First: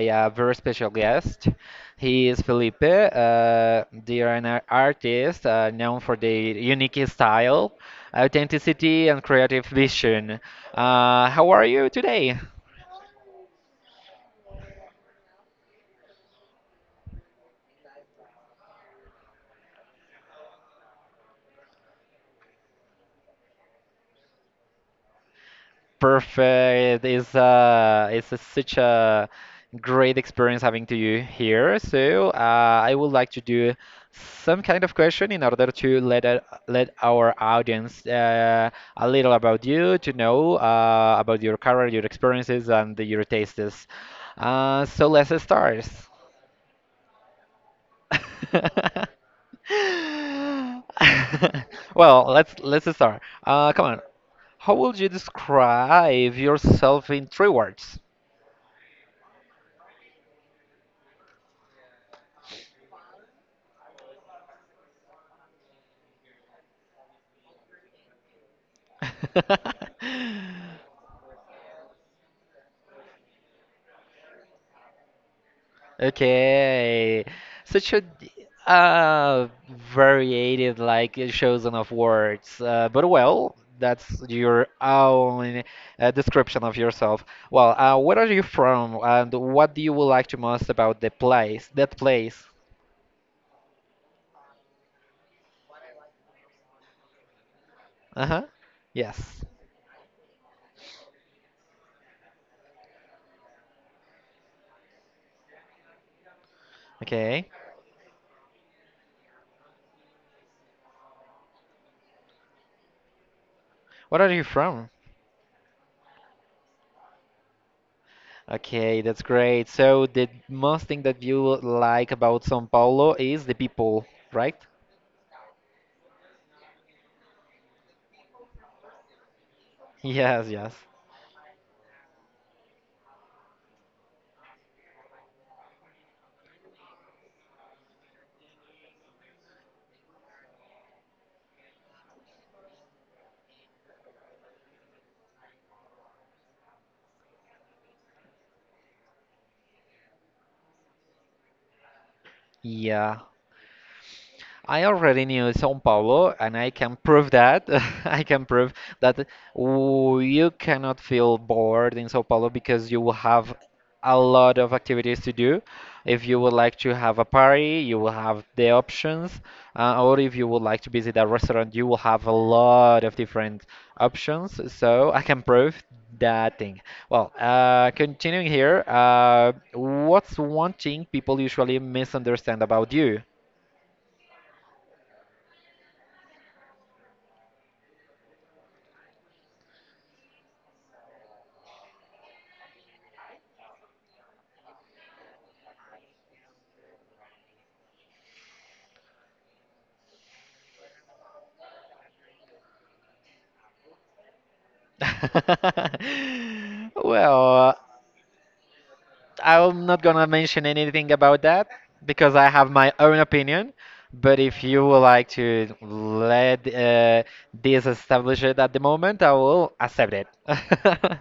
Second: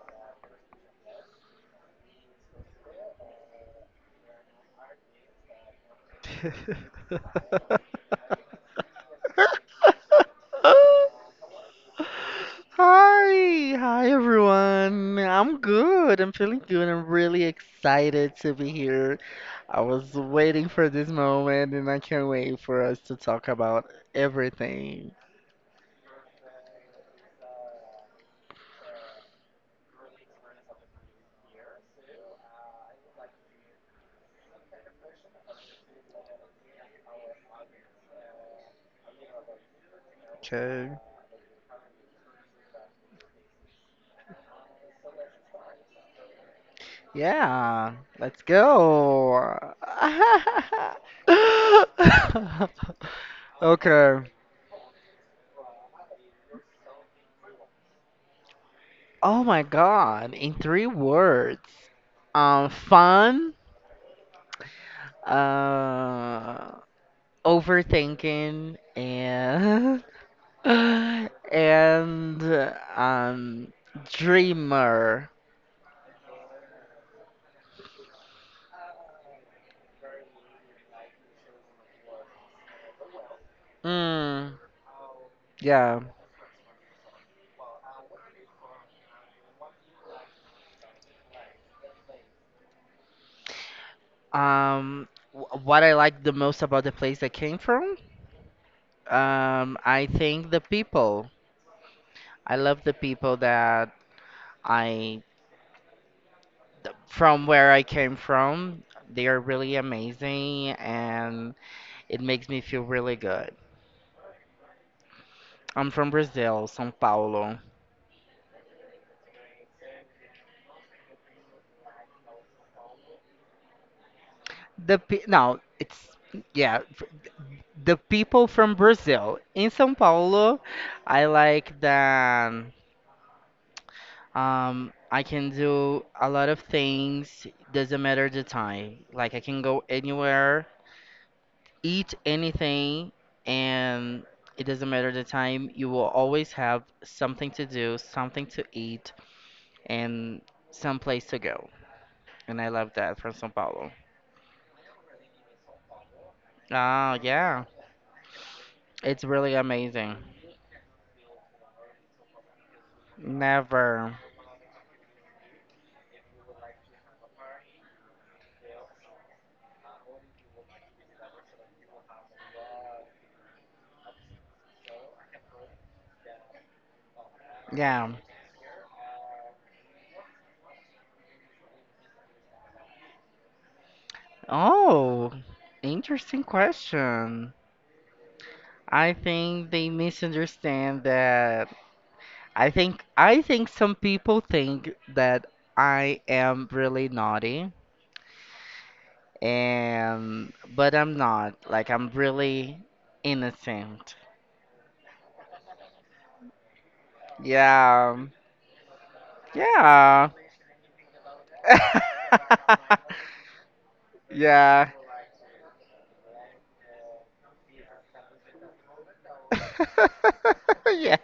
a very special guest. He is Felipe. They are an artist known for their unique style, authenticity, and creative vision. How are you today? Hi everyone. I'm good. I'm feeling good. I'm really excited to be here. I was waiting for this moment and I can't wait for us to talk about everything. Perfect. It's such a great experience having to you here. So I would like to do some kind of question in order to let our audience a little about you to know Okay. About your career, your experiences, and your tastes. So let's start. Yeah, let's go. Well, let's start. Come on. Okay. How would you describe yourself in three words? Oh my God, in three words. Fun, uh, overthinking and and um, dreamer. Okay, such a uh, variated like chosen of words, but well, that's Mm, your own yeah. Description of yourself. Well, where are you from, and what do you would like to most about the place? That place. What I like the most about the place I came from, Uh-huh. Yes. I think the people. I love the people that I from Okay. where I came from. They are really amazing, and it makes me feel really good. Where are you from? I'm from Brazil, São Paulo. Okay, that's great. So the most thing that you like about São Paulo is the people, right? Now it's yeah, f- the people from Brazil in São Yes, Paulo, yes. I like that. I can do a lot of things. Doesn't matter the time. Like I can go anywhere, eat anything, and it doesn't matter the time. You will always have something to do, something to eat, and some place to go. And I love that Yeah. from São Paulo. I already knew São Paulo, and I can Oh prove yeah, that. I can prove it's that really amazing. You cannot feel bored in São Paulo because you will have a Never. lot of activities to do. If you would like to have a party, you will have the options, or if you would like to visit a restaurant, you will have a lot of different options. So I can prove that thing. Well, Yeah. continuing here, what's one thing people usually misunderstand about you? Oh, interesting question. I think they misunderstand that. I think some people think that I am really naughty and but I'm not. Like I'm really innocent. Well, Yeah. I'm not gonna Yeah. mention anything about that because I have my own opinion. But if you Yeah. would like to let this establish it at the moment, I will accept it. Yeah.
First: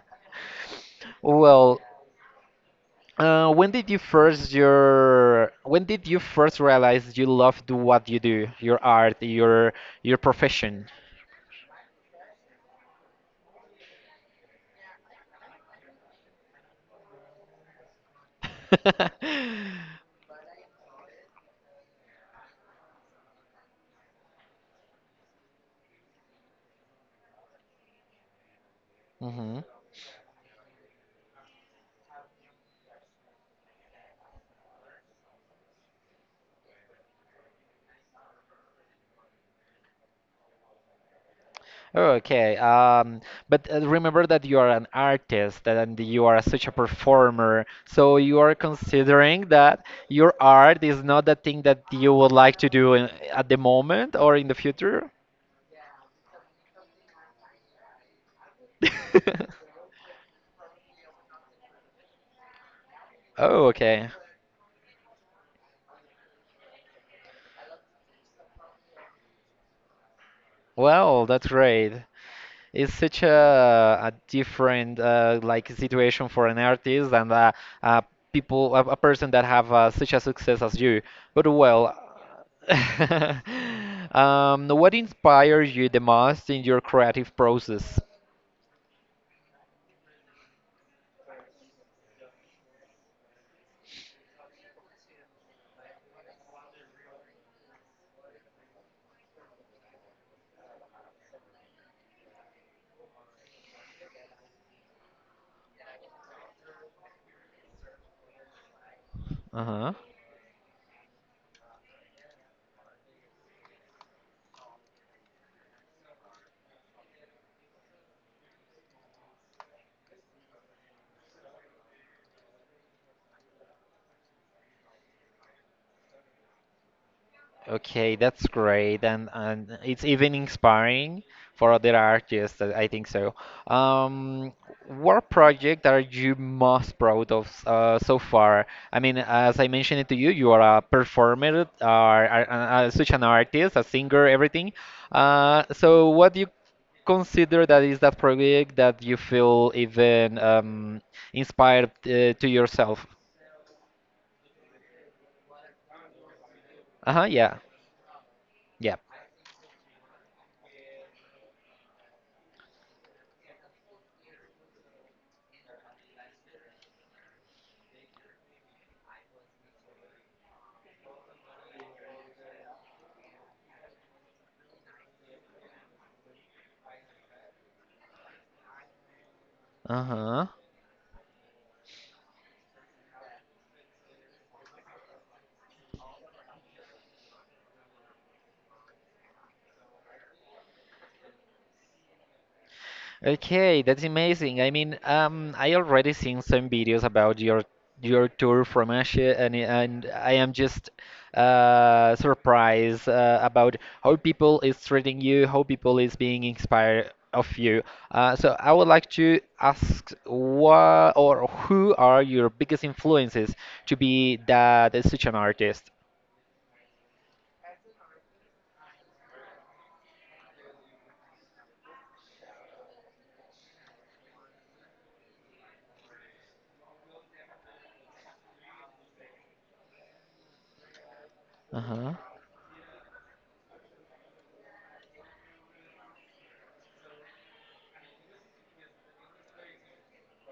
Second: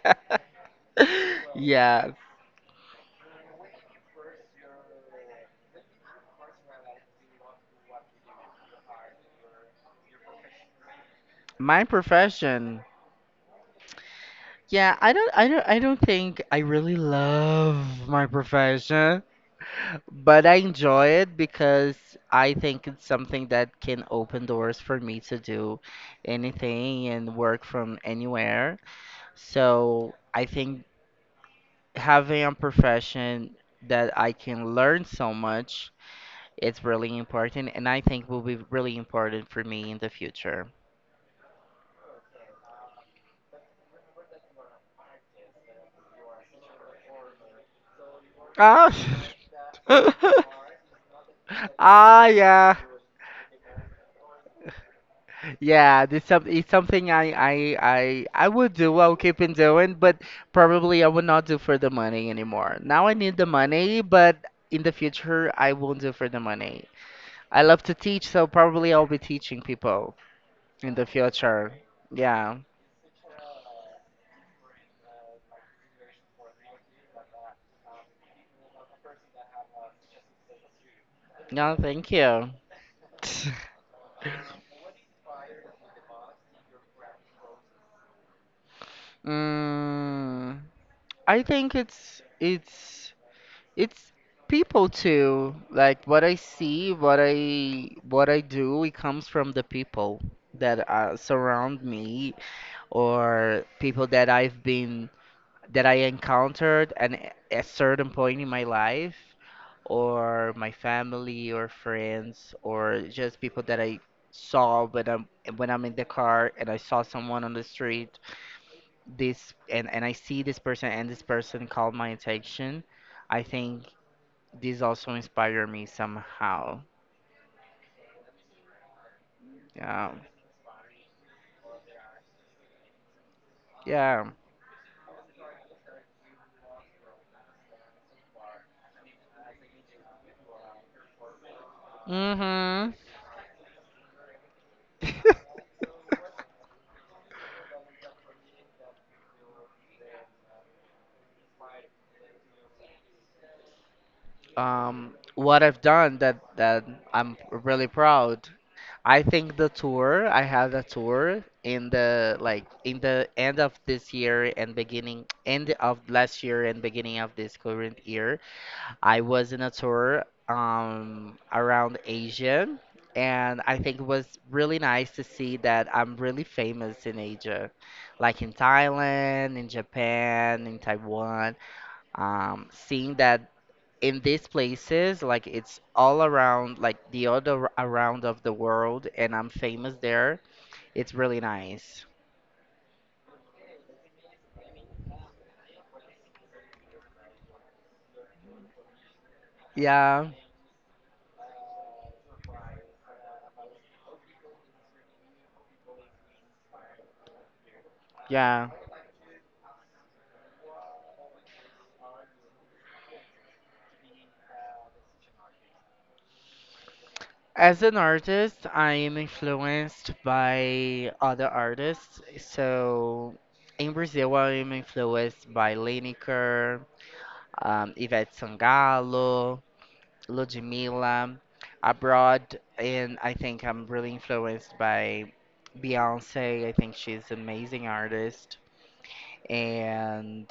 Well, Yeah. When did you first realize you loved what you do, your art, your profession? My profession. Yeah, I don't think I really love my profession, but I enjoy it because I think it's something that can open doors for me to do anything and work from anywhere. hmm So, I think having a profession that I can learn so much it's really important and I think will be really important for me in the future. Oh, okay, but remember that you are an artist and you are such a performer, so you are Ah. considering that your art is not the thing that you Ah, would like to yeah. do in, at the moment or in the future? Yeah, this some It's something I would do. I'll keep on doing, but probably I will not do for the money anymore. Now I need the Oh, money, okay. but in the future I won't do for the money. I love to teach, so probably I'll be teaching people in the Well, that's future. great. Yeah. It's such a different like situation for an artist and uh, people a person that have such a success as you. But No, well, thank you. What inspires you the most in your creative process? Mm, I think it's people too. Like what I see, what I do, it comes from the people that surround me or people that I've been that I encountered at a certain point in my life Uh-huh. or my family or friends or just people that I saw when I'm in the car and I saw someone on the street this and I see this person and this person called my attention. I think this also inspired me somehow. Okay, that's great, and it's Yeah, even inspiring for other artists. I think so. yeah. Um, what project are you most proud of so far? I mean, as I mentioned it to you, you are a performer, hmm such an artist, a singer, everything. Uh, so what do you consider that is that project that you feel even inspired to yourself? What I've done that that Uh-huh, I'm yeah, really proud. yeah. I think the tour. I had a tour in the like in the end of this year and beginning end of last year and beginning of this current year. I was in a tour around Asia, and I think it was really nice to see that I'm really famous in Asia, like in Thailand, in Uh-huh. Japan, in Taiwan. Seeing that in these places, like it's all around, like the other around of the world, and I'm famous there. It's really nice. Okay, that's amazing. I mean, I already seen some videos about your tour from Asia, and Yeah, I am just surprised about how people is treating you, how people is being inspired of you. So yeah. I would like to ask what or who are your biggest influences to be that such an artist? As an artist, I am influenced by other artists. So in Brazil, I am influenced by Lineker, Ivete Sangalo, Ludmilla. Abroad, and I think I'm really influenced by Beyonce. I think she's an amazing artist. And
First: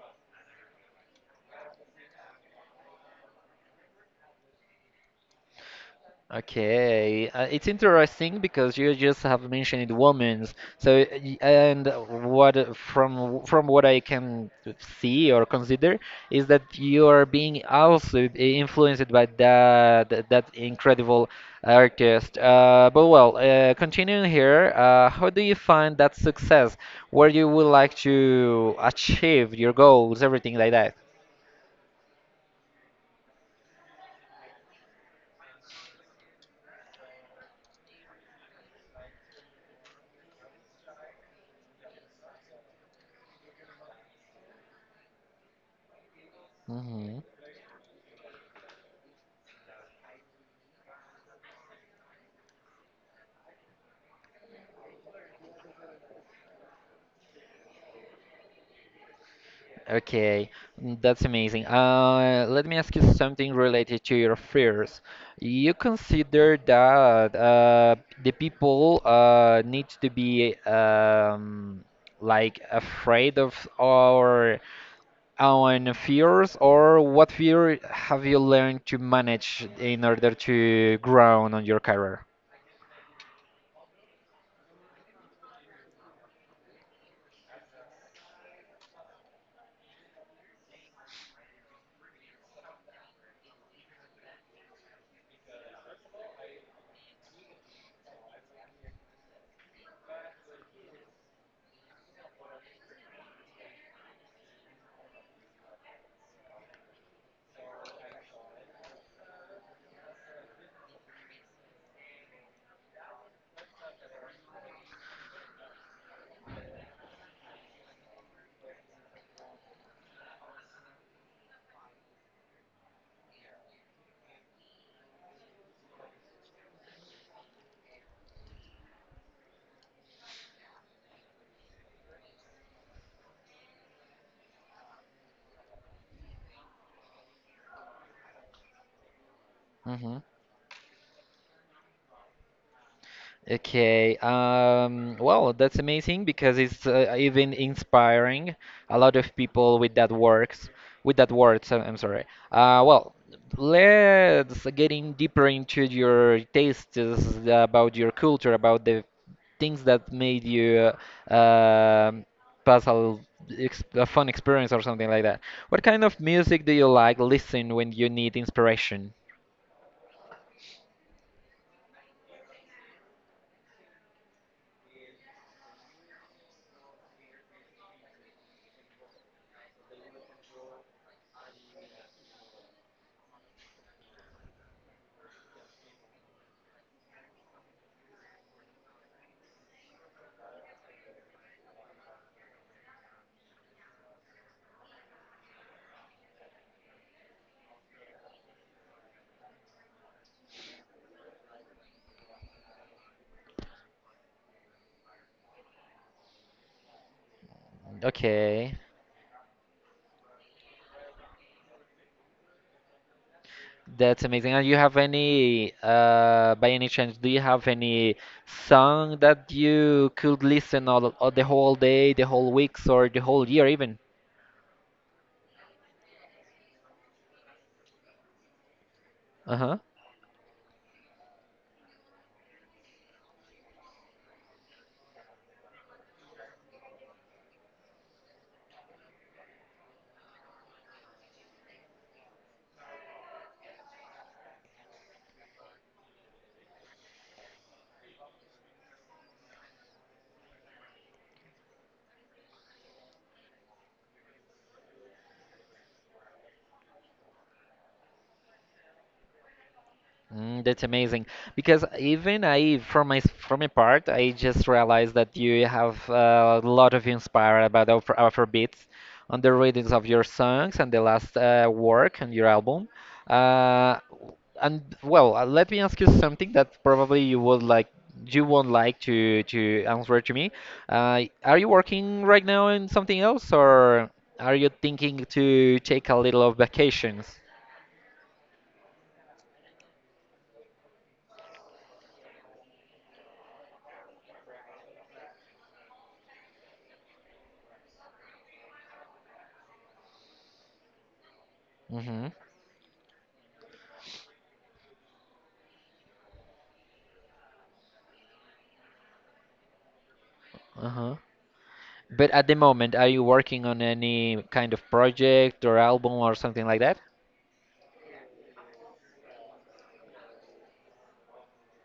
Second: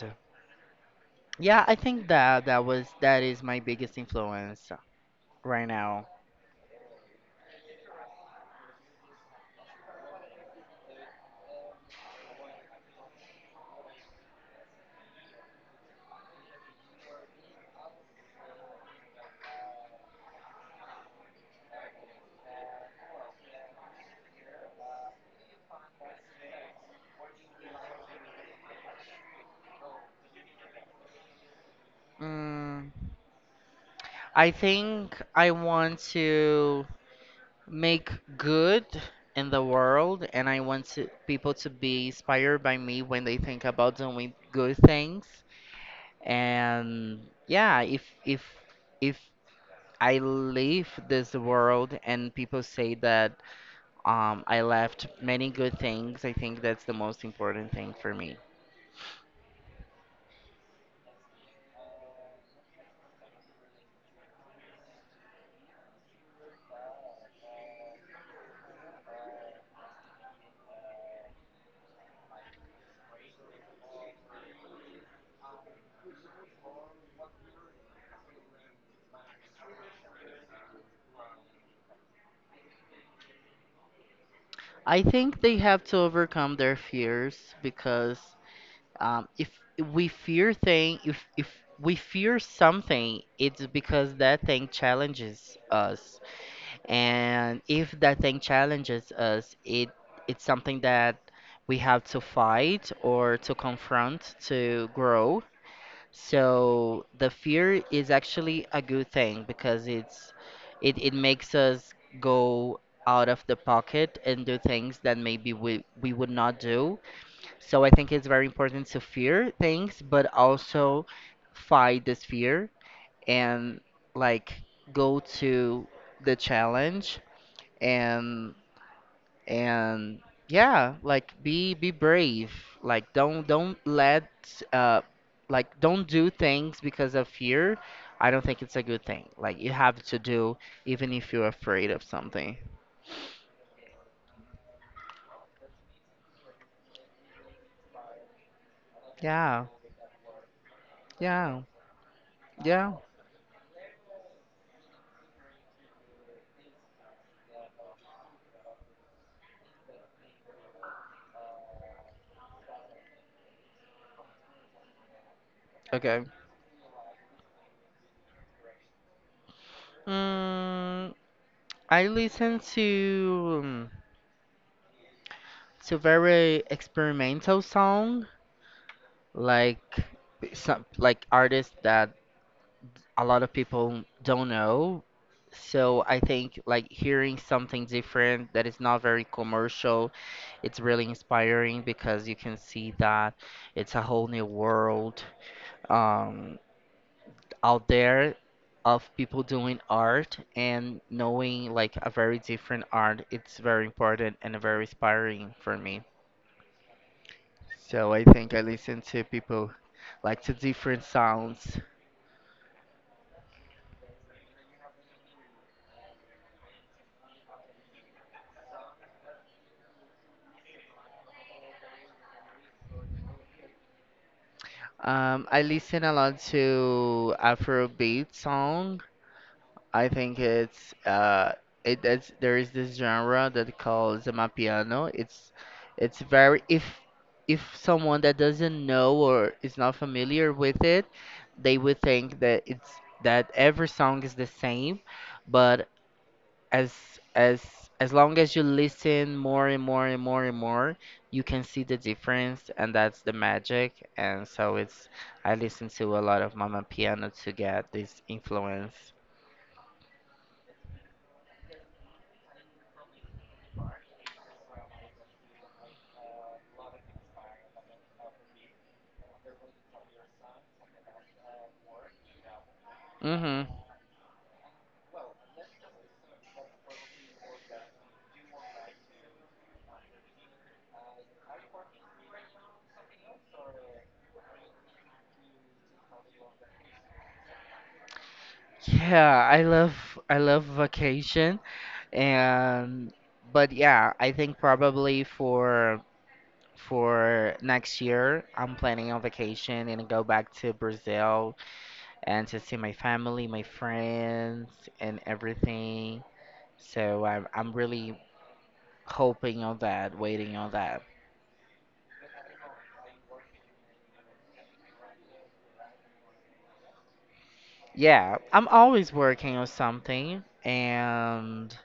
yeah, I think that that was that is my biggest influence right now. Okay, it's interesting because you just have mentioned women's. And what from what I can see or consider is that you are being also influenced by that incredible artist. But well, continuing here, how do you find that success? Where you would like to achieve your goals, everything like that? Mm. I think I want to make good in the world, and I want to, people to be inspired by me when they think about doing good things. hmm And yeah, if I leave this world and people say that I left many good things, I think that's the most important thing for me. Okay, that's amazing. Let me ask you something related to your fears. You consider that the people need to be like afraid of our own fears, or what fear have you learned to manage in order to grow on your career? I think they have to overcome their fears because if we fear thing. If we fear something, it's because that thing challenges us, and if that thing challenges us, it's something that we have to fight or to confront to grow. So the fear is actually a good thing because it makes us go out of the pocket and do things that maybe we would not do. So I think it's very important to fear things, but also fight this fear and like go to the challenge and and yeah, like be brave. Like don't let uh like don't do things because of fear. I don't think it's a good thing. Like you have Mm-hmm. to do even if you're afraid of something. Okay. Well, that's amazing because it's even inspiring a lot of Yeah. people with that works, with that Yeah. words. I'm sorry. Uh, Yeah. well, let's get in deeper into your tastes about your culture, about the things that made you uh, um, pass a, l- ex a fun experience or something like that. What kind of Okay. music do you like listen when you need inspiration? Mm, I listen to very experimental song like some like artists that a lot of people don't know. So I think like hearing something different that is not very commercial, it's really inspiring because you can see that it's a whole new world um, out there of people doing art and knowing like a very different art. It's very important and very inspiring for me. So I think I Okay. listen to people like to different sounds. That's amazing. And you have any, by any chance, do you have any song that you could listen all the whole day, the whole weeks, or the whole year even? I listen a lot to Afrobeat song. Uh-huh. I think it's it is there is this genre that calls amapiano. It's very. If someone that doesn't know or is not familiar with it, they would think that it's that every song is the same, but as as as long as you listen more and more, you can see the difference, and that's the magic. And so it's, I listen to a lot of mama piano to get this influence. That's amazing because even I, from my part, I just realized that you have a lot of inspired about Afrobeats on the readings of your songs and the last work on your album. Hmm Uh, and well, let me ask you something that probably you won't like to answer to me. Are you working right now on something else, or are you thinking to take a little of vacations? yeah I love vacation and but yeah I think probably for next year I'm planning on vacation and go back to brazil Mm-hmm. and to see my family, my friends, and everything. So I'm really hoping on that, waiting on that. Uh-huh. But at the moment, are you working on any kind of project or album or something like that? Yeah, I'm always working on something, and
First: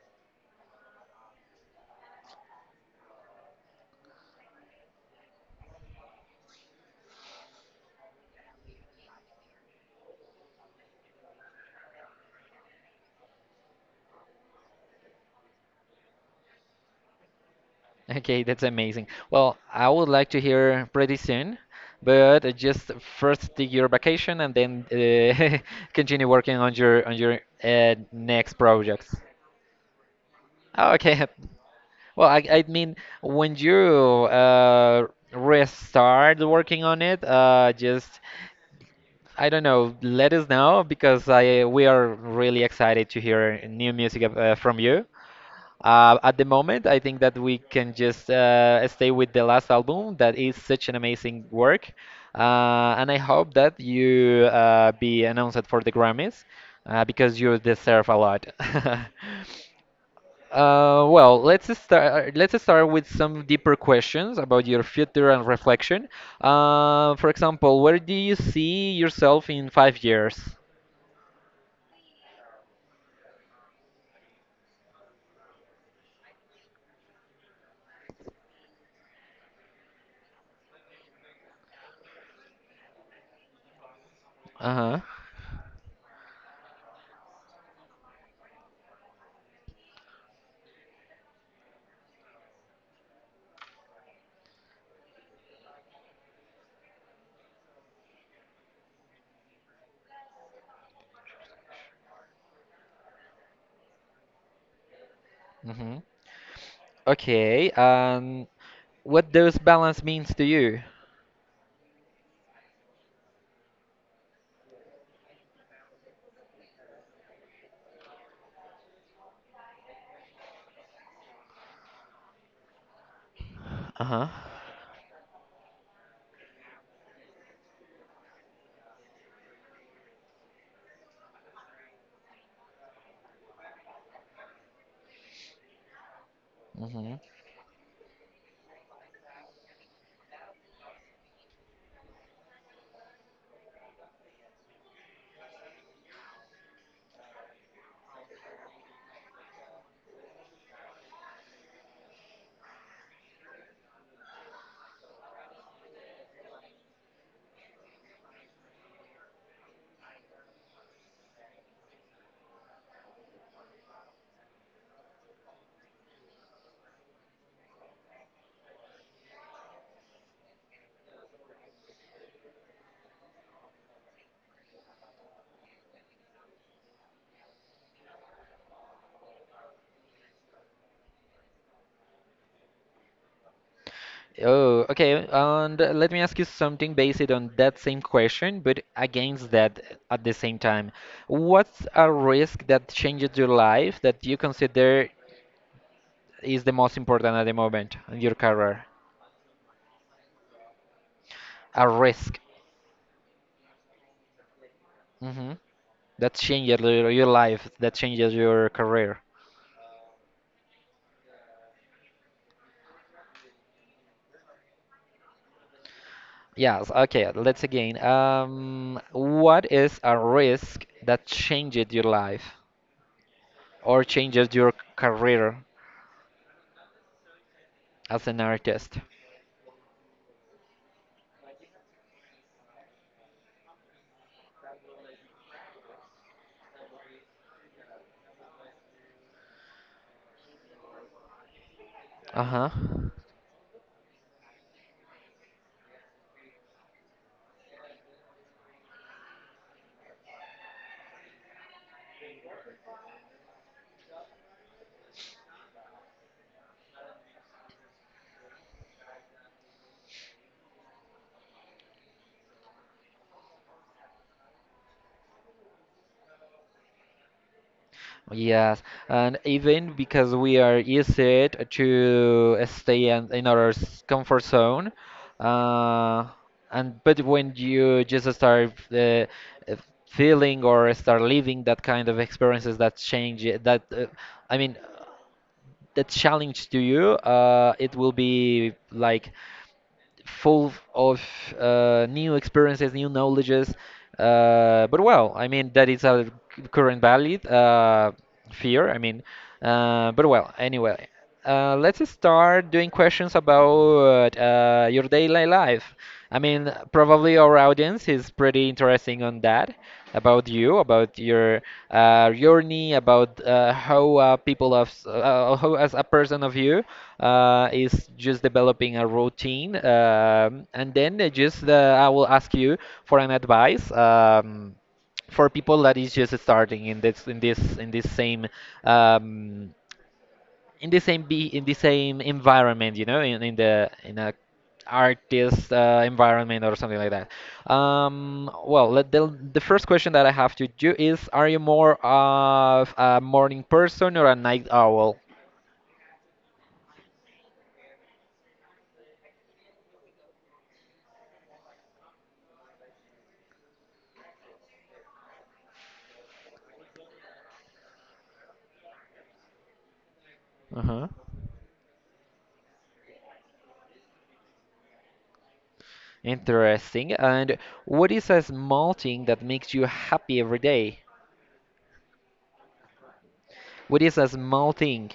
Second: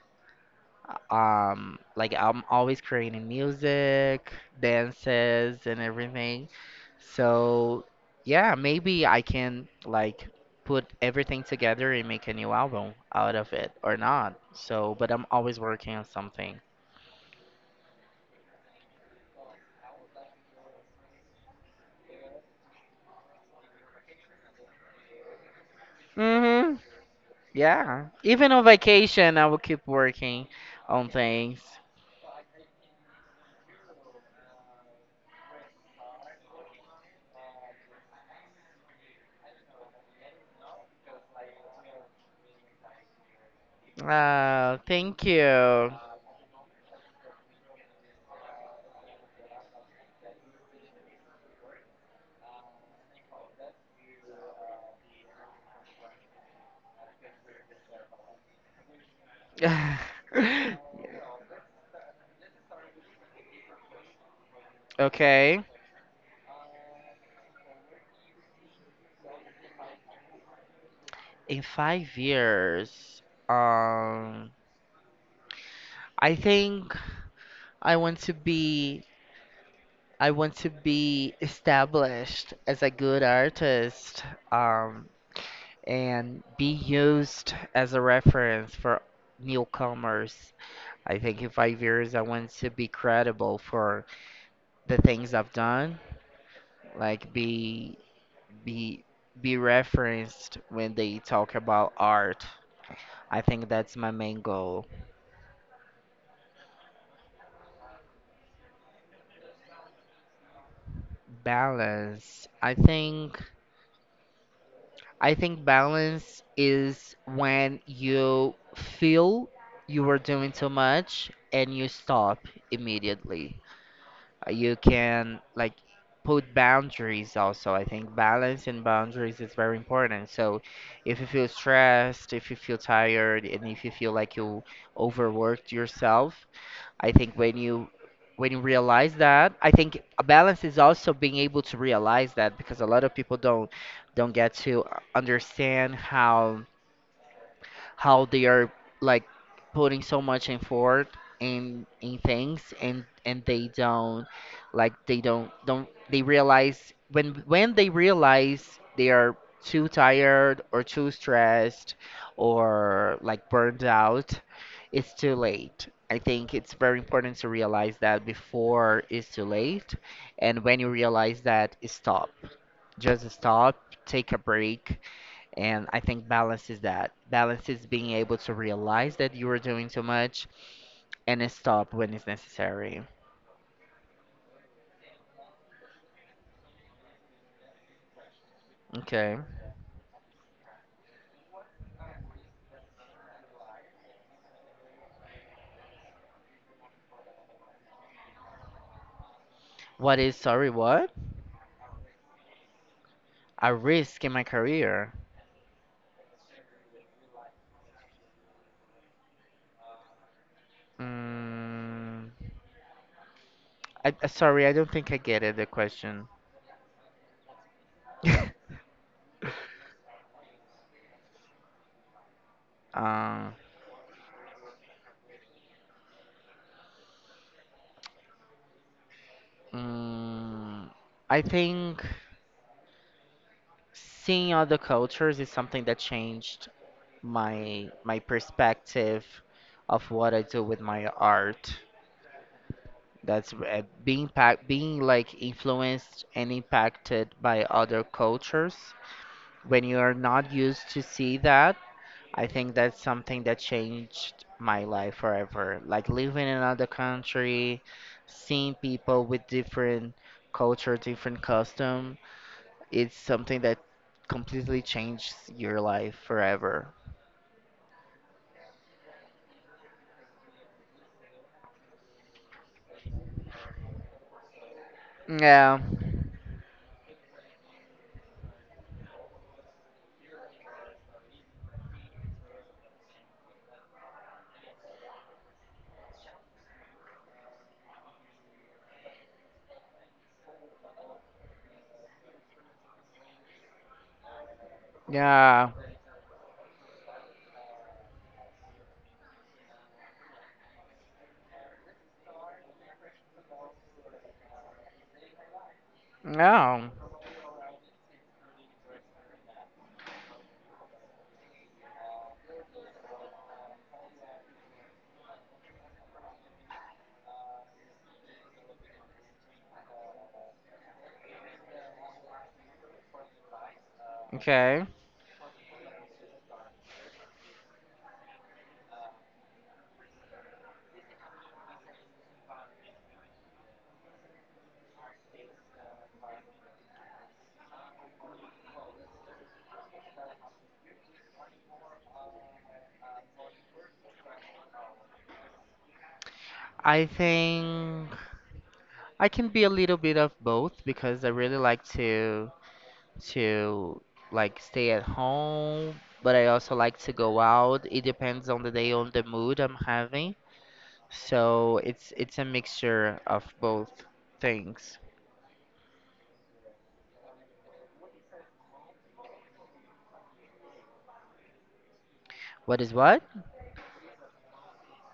like I'm always creating music, dances, and everything. So yeah, maybe I can like put everything together and make a new album out of it or not. So, but I'm always working on something. Okay, that's amazing. Well, I would like to hear pretty soon, but just first take your vacation and then continue working on Mhm. your Yeah, even next on projects. vacation, I will keep working on Okay. things. Well, I mean, when you restart working on it, just I don't know, let us know because I we are really excited to hear new music Oh, from you. thank you. At the moment, I think that we can just stay with the last album. That is such an amazing work, and I hope that you be announced for the Grammys because you deserve a lot. Uh, well, Let's start with some deeper questions about your future and Okay, reflection. For example, where do you see yourself in 5 years? in 5 years, um, I think I want to be I want to be established as a good artist, Uh huh. um, and be used as a reference for newcomers. I think in 5 years, I want to be credible for the things I've done like be be referenced when they talk about art. I think that's my main goal. hmm Okay. What does balance means to you? Balance. I think balance is when you feel you are doing too much and you stop immediately. Uh-huh. You can like put boundaries also. I think balance and boundaries is very important. So if you feel stressed, if you feel tired, and if you feel like you overworked yourself, I hmm think when you realize that, I think a balance is also being able to realize that, because a lot of people don't get to understand how they are like putting so much effort in things, and they don't like they don't they realize when they realize they are too tired or too stressed or like burned out, it's too late. I think it's very important to realize that before it's too late. And when you realize that, stop. Just stop, take a break. And I think balance is that. Balance is being able to realize that you are doing too much and then stop when it's necessary. Oh, okay. And let me ask you something based on that same question, but Okay. against that at the same time. What's a risk that changes your life that you consider is the most important at the moment in your career? What is, sorry, what? A risk. A risk in my career. Mm-hmm. That changes your life, that changes your career. Mm, sorry, I don't think I get it, the question. Yes, okay, let's again. What is a risk that changes your life uh, or changes your career as an artist? mm, I think seeing other cultures is something that changed my perspective of what I do with my art. Uh-huh. That's being impact, being like influenced and impacted by other cultures. When you are not used to see that, I think that's something that changed my life forever. Like living in another country, seeing people with different culture, different custom, it's something that completely changes your life forever. Yes, and even because we are used to stay in our comfort zone, Yeah. uh, and but when you just start feeling or start living that kind of experiences that change, that I mean, that challenge to you, it will be like full of new experiences, new knowledges. But well, I mean Yeah. that is a current valid fear. I mean, but well, anyway, let's start doing questions about your daily life. I mean, no. probably our audience is pretty interesting on that about you, about your journey, about how how as a person of you is just developing a routine, and then just I will ask you for an advice. Okay. For people that is just starting in this same um, in the same environment you know in a artist environment or something like that. Well, the first question that I have to do is are you more of a morning person or a night owl? I think I can be a little bit of both because I really like to to like stay at home, but I also like to go out. It depends on the day, on the mood I'm having. Uh-huh. So it's a mixture of both things. Interesting. And what is a small thing that makes you happy every day? What is what? What is a small thing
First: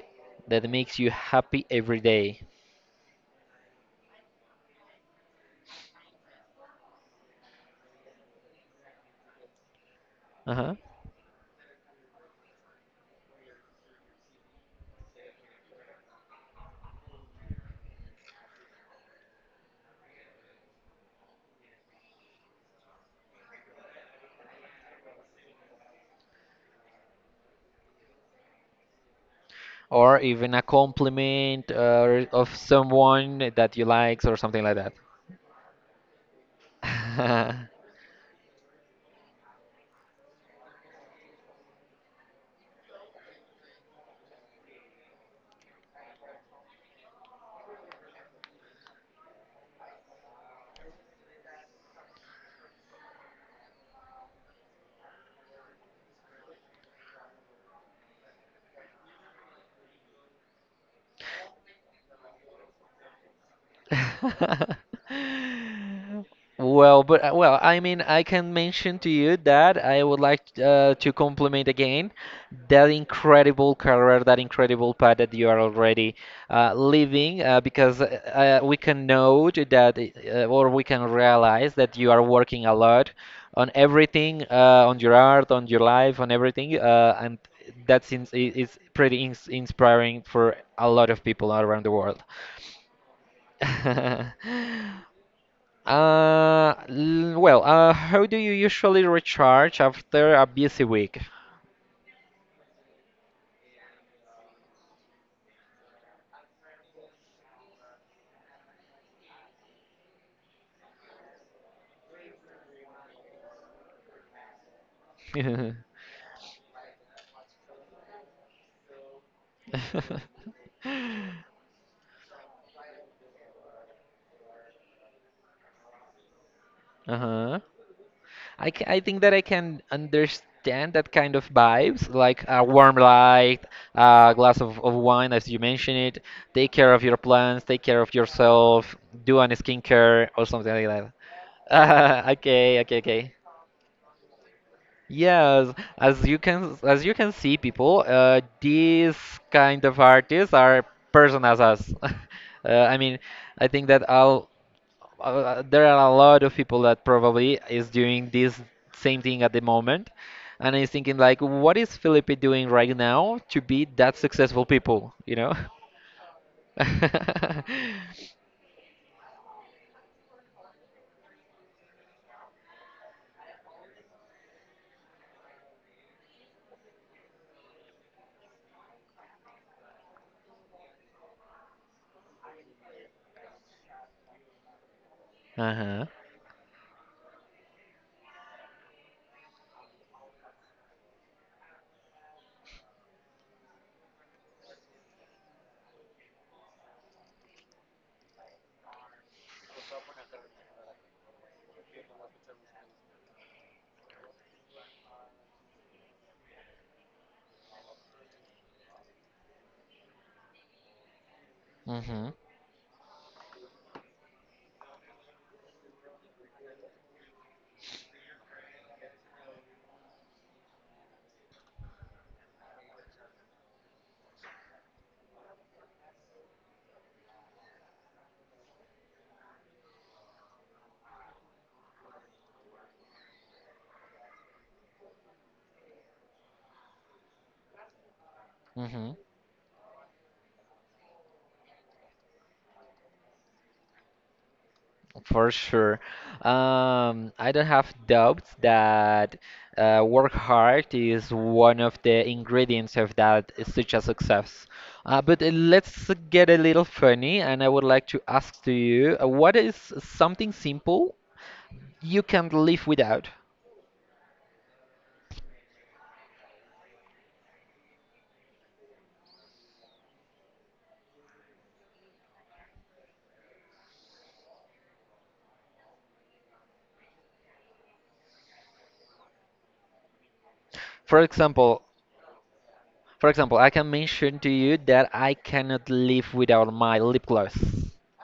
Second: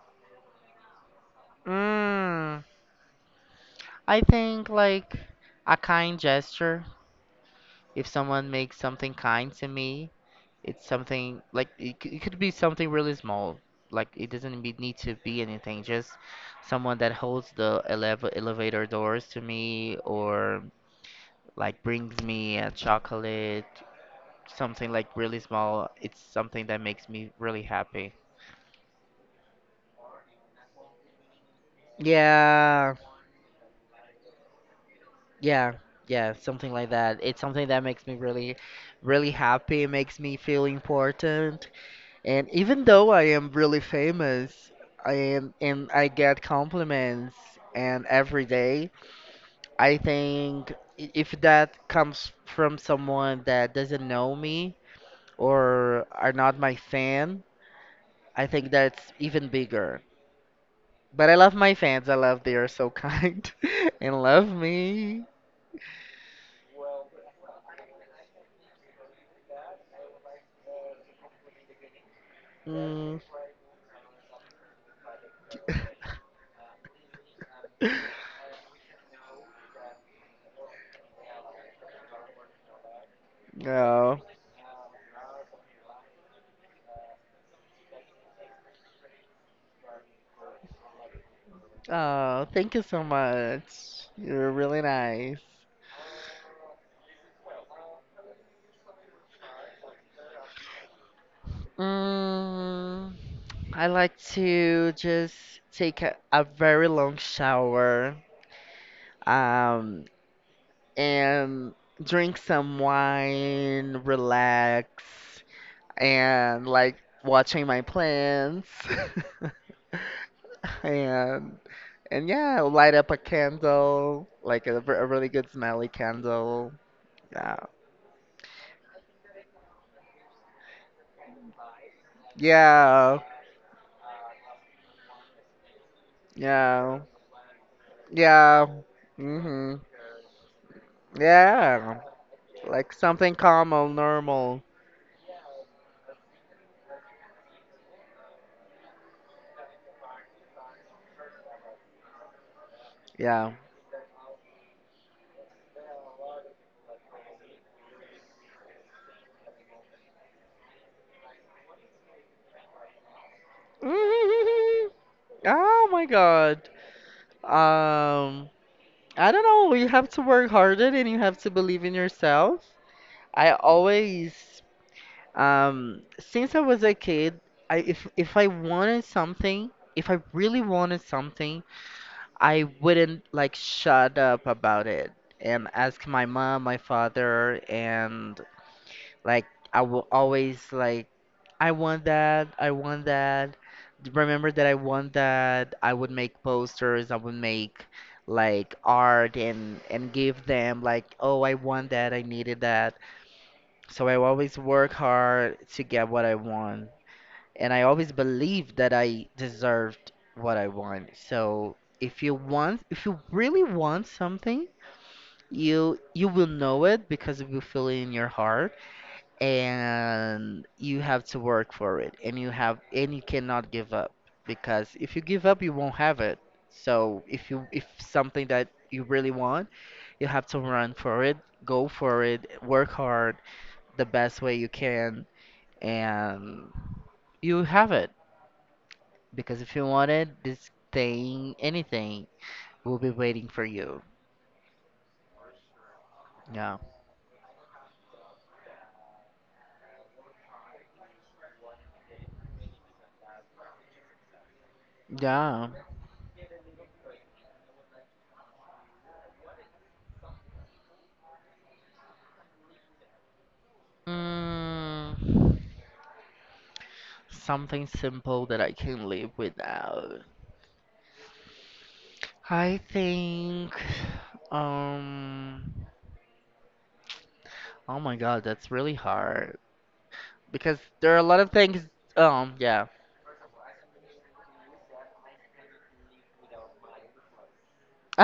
that makes you happy every day? Mm, I think like a kind gesture. If someone makes something kind to me, Uh-huh. it's something like it could be something really small. Like it doesn't be, need to be anything. Just someone that holds the elevator doors to me, or like brings me a chocolate, something like really small. It's something that makes me really happy. Or even a compliment of Yeah, someone that you likes or something like that. yeah, yeah, something like that. It's something that makes me really, really happy. It makes me feel important. And even though I am really famous, I am, and I get compliments and every day, I think if that comes from someone that doesn't know me or are not my fan, I think that's even bigger. But I love my fans. I love they are so kind and love me. Well, but well, I mean, I can mention to you that I would like to compliment again that Mm. incredible career, that incredible path that you are already living, because we can know that, or we can realize that you are working a lot on Oh. everything, on your art, on your life, on everything, and that is pretty inspiring for a lot of people around the world. Oh, thank you so much. You're really nice. Well, how do you usually recharge after a busy week? Mm. I like to just take a very long shower, um, and drink some wine, relax, and like watching my plants. And and yeah, I'll light up a candle, like a really good smelly candle. Yeah. Uh-huh. I think that I can understand that kind of vibes, like a warm Yeah. light, a glass of wine, as you mentioned it. Take care Yeah. of your plants, take care of Yeah. yourself, do an Mhm. skincare or something like Yeah. that. Okay, Like okay, okay. something calm or normal. Yes, as you can see, people, these kind of artists are personas us. I mean, Yeah. I think that I'll, there are a lot of people that probably is doing this same thing at the moment, and is thinking like, what is Felipe doing right now to be that successful Mhm. people? You know? Oh my God. Um, I don't know. You have to work harder and you have to believe in yourself. I always, since I was a kid, I if I wanted something, if I really wanted something, I wouldn't like shut up about it and Uh-huh. ask my mom, my father, and like I will always like I want that, I want that. Remember that I want that. I would make posters, I would make like art and give them like, "Oh, I want that. I needed that." So I always work hard to get what I want, and I always believe that I deserved what I want. So if Mm-hmm. you want, if you really want something, you will know it because you will feel it in your heart and you have to work for it and you have and you cannot give up because if you give up you won't have it. So if you, if something that you really want, you have to run for it, go for it, work hard the best way you can, and you have it Mm-hmm. because if you want it, this thing, anything will be waiting for you. For sure. Yeah, I don't have doubts that work hard is one of the ingredients of that such a success. But yeah. Let's get a little funny, and I would like to ask to you, what is something simple you can't live without? Mm, something simple that I can live without. I think, um, oh my God, that's really hard because there are For a lot of example, things. Yeah, for example, I can mention to you that I cannot live without my lip gloss.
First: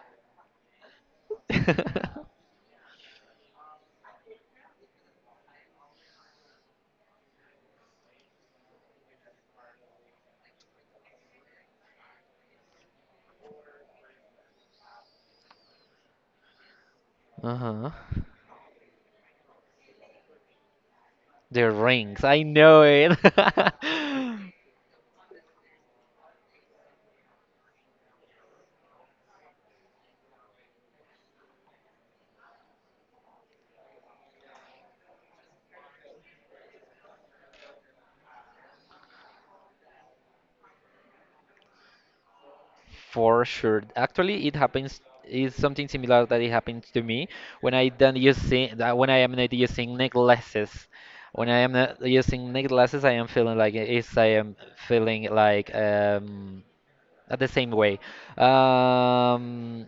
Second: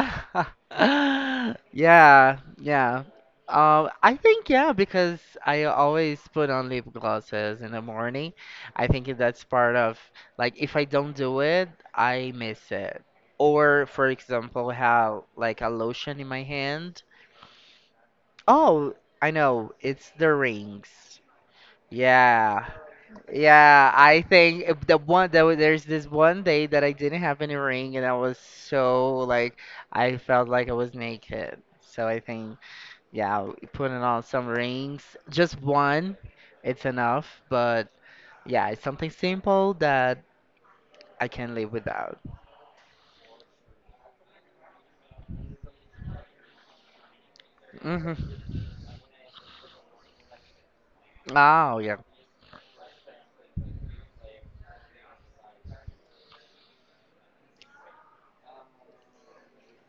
yeah, yeah. I think yeah, because I always put on lip glosses in the morning. I think that's part of, like, if I don't do it, I miss it. Or for example, have like a lotion in my hand. Uh-huh. Oh, I know, it's the rings. The rings, I Yeah. know it. Yeah, I think if the one that was, there's this one day that I didn't have any ring and I was so like I felt like I was naked. So I think yeah, putting on some rings, just one, it's enough. But yeah, it's something simple that I can live without. For sure. Actually, it happens is something similar that it happens to me when I Hmm. don't using that when I am not using necklaces. When I am Oh yeah, not using necklaces, I am feeling like it's I am feeling like the same way. Um,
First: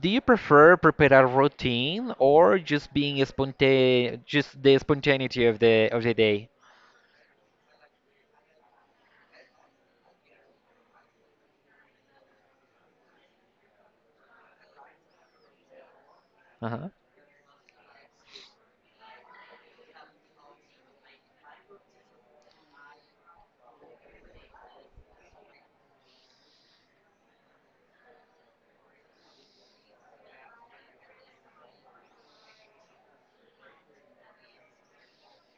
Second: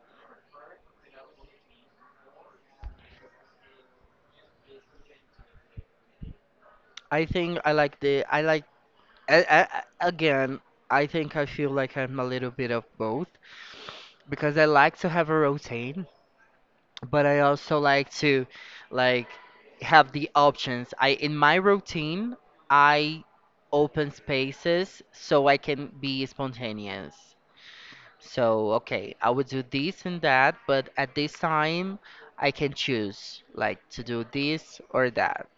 do you prefer prepare a routine or just being spontaneous, just the spontaneity of the day? I think I like the I like again. I think I feel like I'm a little bit of both because I like to have a routine, Uh-huh. but I also like to like have the options. I in my routine, I open spaces so I can be spontaneous. So, okay, I would do this and that, but at this time, I can choose like to do this or that,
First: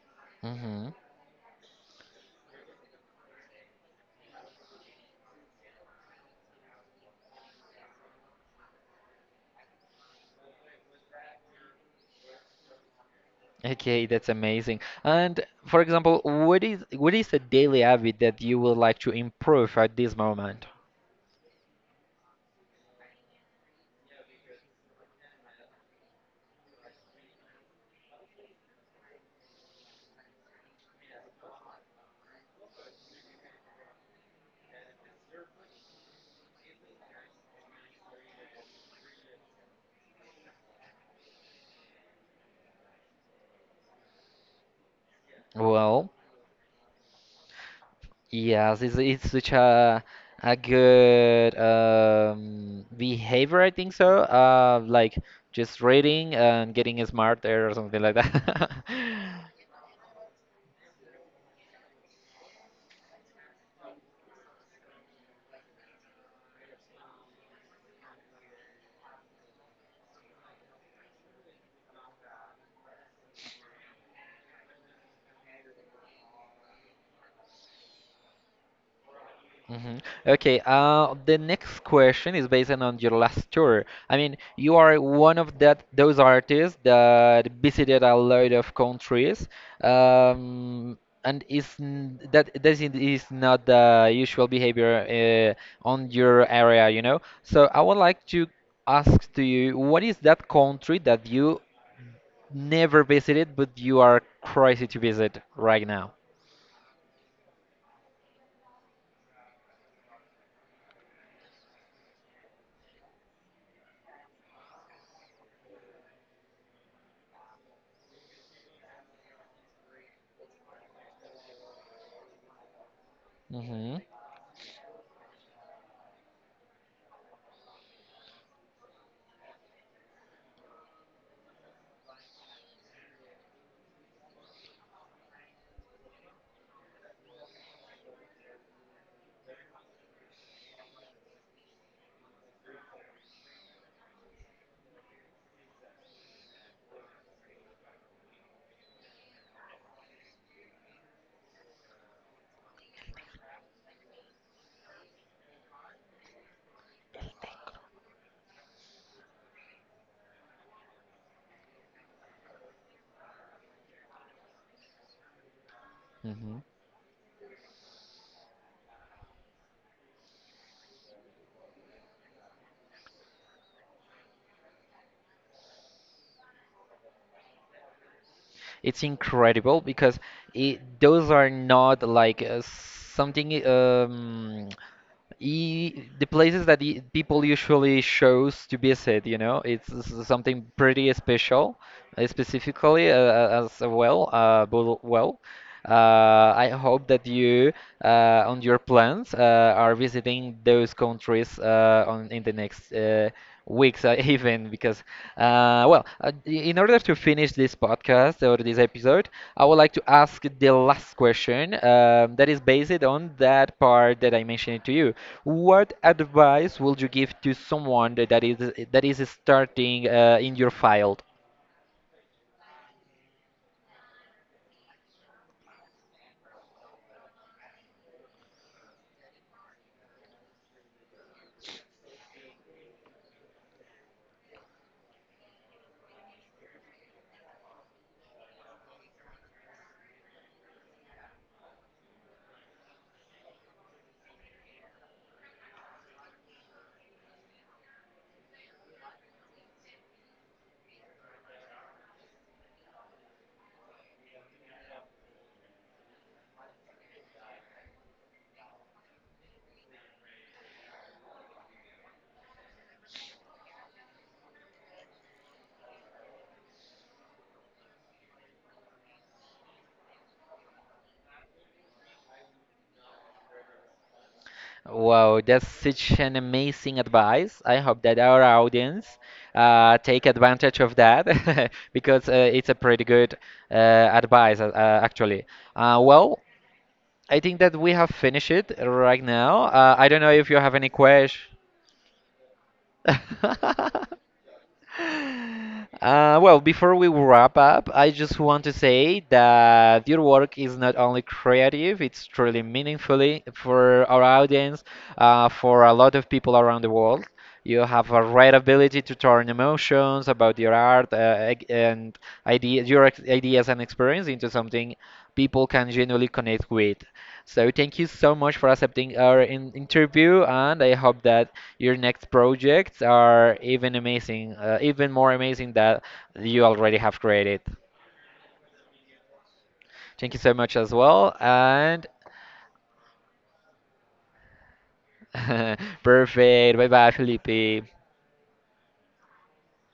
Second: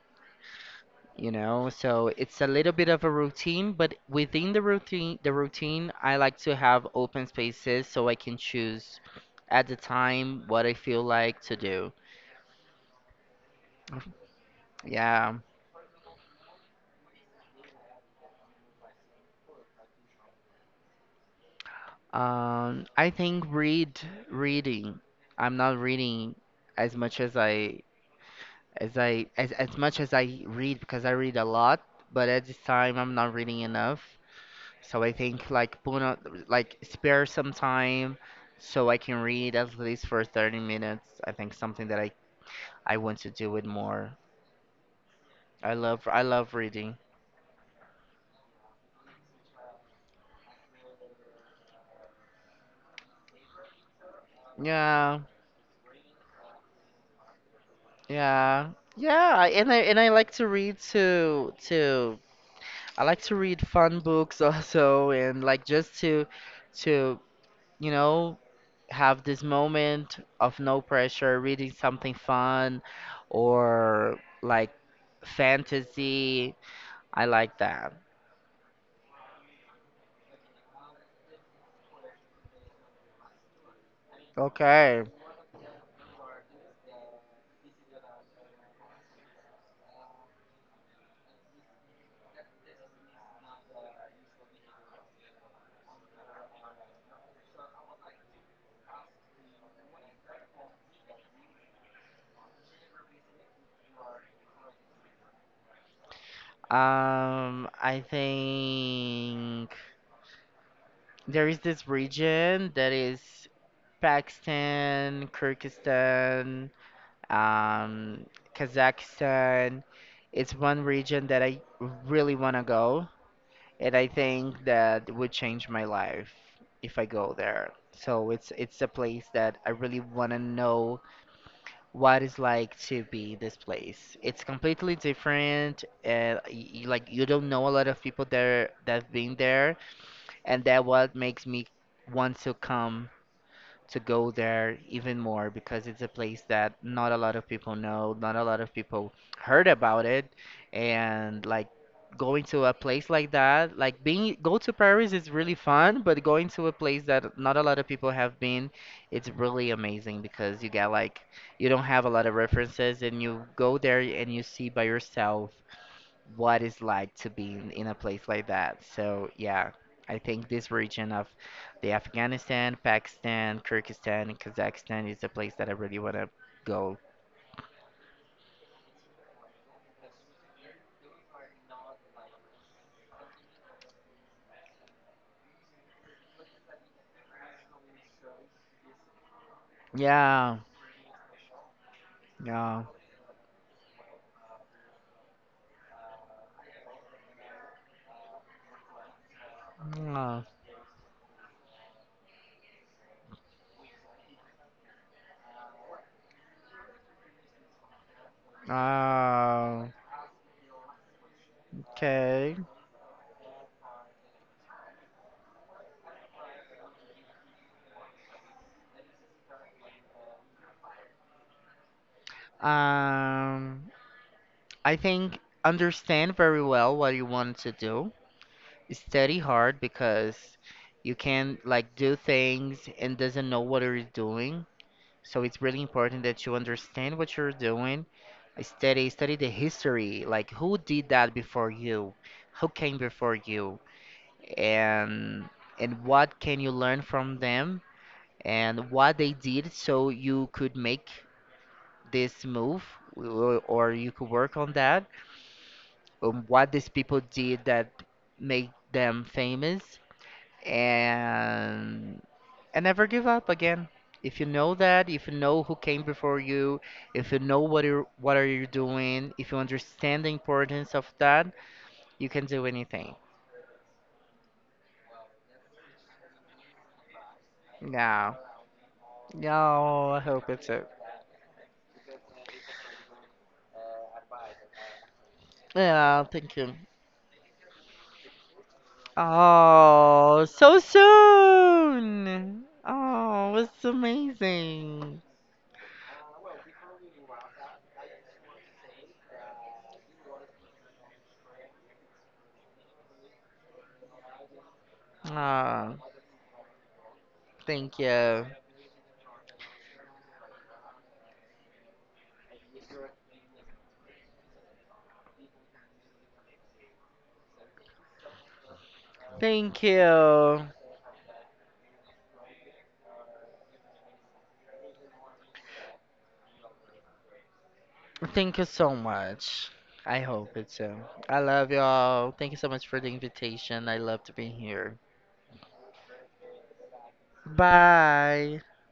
Mm-hmm. you know? So, it's a little bit of a routine, but within the routine, I like to have open spaces so I can choose at the time what I feel like to do. Okay, that's amazing. Yeah. And for example, what is a daily habit that you would like to improve at this moment? I think reading. I'm not reading as much as as much as I read because I read a lot, but at this time I'm not reading enough. So I think like put on, like spare some time so I can read at least for 30 minutes. I think something that I want to do it more. Well, I love reading. yes, it's such a good behavior, I think so. Like Yeah. just reading and getting smarter or something like that. Yeah. Yeah, I- and I and I like to read to to. I like to read fun books also and like just to you know, have this moment of no pressure reading something fun or like fantasy. I like that. hmm Okay, the next question is based on your last tour. I mean, you are Okay. one of that those artists that visited a lot of countries, um, and is n- that that is not the usual behavior on your area, you know? So I would like to ask to you, what is that country that you never visited but you are crazy to visit right now? Um, I think there is this region that is Pakistan, Kyrgyzstan, um, Kazakhstan. It's one region that I really want to go, hmm and I think that would change my life if I go there. So it's a place that I really want to know what it's like to be this place. It's completely different. And like, you don't know a lot of people there that've been there, and that what makes me want to come to go there even more because it's a place that not a lot of people know, not a lot of people heard about it, and like going to a place like that, like being go to Paris is really fun, but going to a place that not a lot of people have been, it's really amazing because you get like you don't have a lot of references and you go there and you see by yourself hmm what it's like to be in a place like that. So yeah, I think this region of the Afghanistan, Pakistan, Kyrgyzstan, and Kazakhstan is the place that I really want to go. It's incredible because those are not like something e the places that the people usually chose to visit, you know, it's Yeah, something pretty special, yeah. specifically as well. I hope that you on your plans are Oh, visiting those countries on in the next weeks even because in order to finish this podcast or this episode I would like oh, to ask the last question that is okay. based on that part that I mentioned to you. What advice would you give to someone that that is starting in your field? Um, I think understand very well what you want to do. Study hard because you can like do things and doesn't know what you're doing. So it's really important that you understand what you're doing. Study, the history, like who did that before you, who came before you, and and what can you learn from them and what they did so you could make this move or you could work on that, what these people did that made them famous and and never give up again. If you know that, if you know who came before you, if you know what are you doing, if you understand the importance of that, you can do anything. Wow, that's such an amazing advice. I hope that Yeah. our audience Yeah, I take hope it's advantage it. of that because it's a pretty good advice, actually. Uh, Yeah, well, thank you. I think that we have finished it right now. I don't know Oh, if you have so any questions. soon. Oh, it's amazing. Before we wrap up, I just want to say that your work is not only creative, it's truly meaningfully for our audience, for a Ah, lot of people around the world. You thank have a you. right ability to turn emotions about your art and ideas and experience into something people can genuinely connect with. So thank you so much for accepting our in Thank interview, you. and I hope that your next projects are even amazing, even more amazing that you already have created. Thank you so much. I Thank you so hope it much as so. well, I love and y'all. Thank you so much for the invitation. I love to be here. perfect. Bye bye, Felipe. Bye.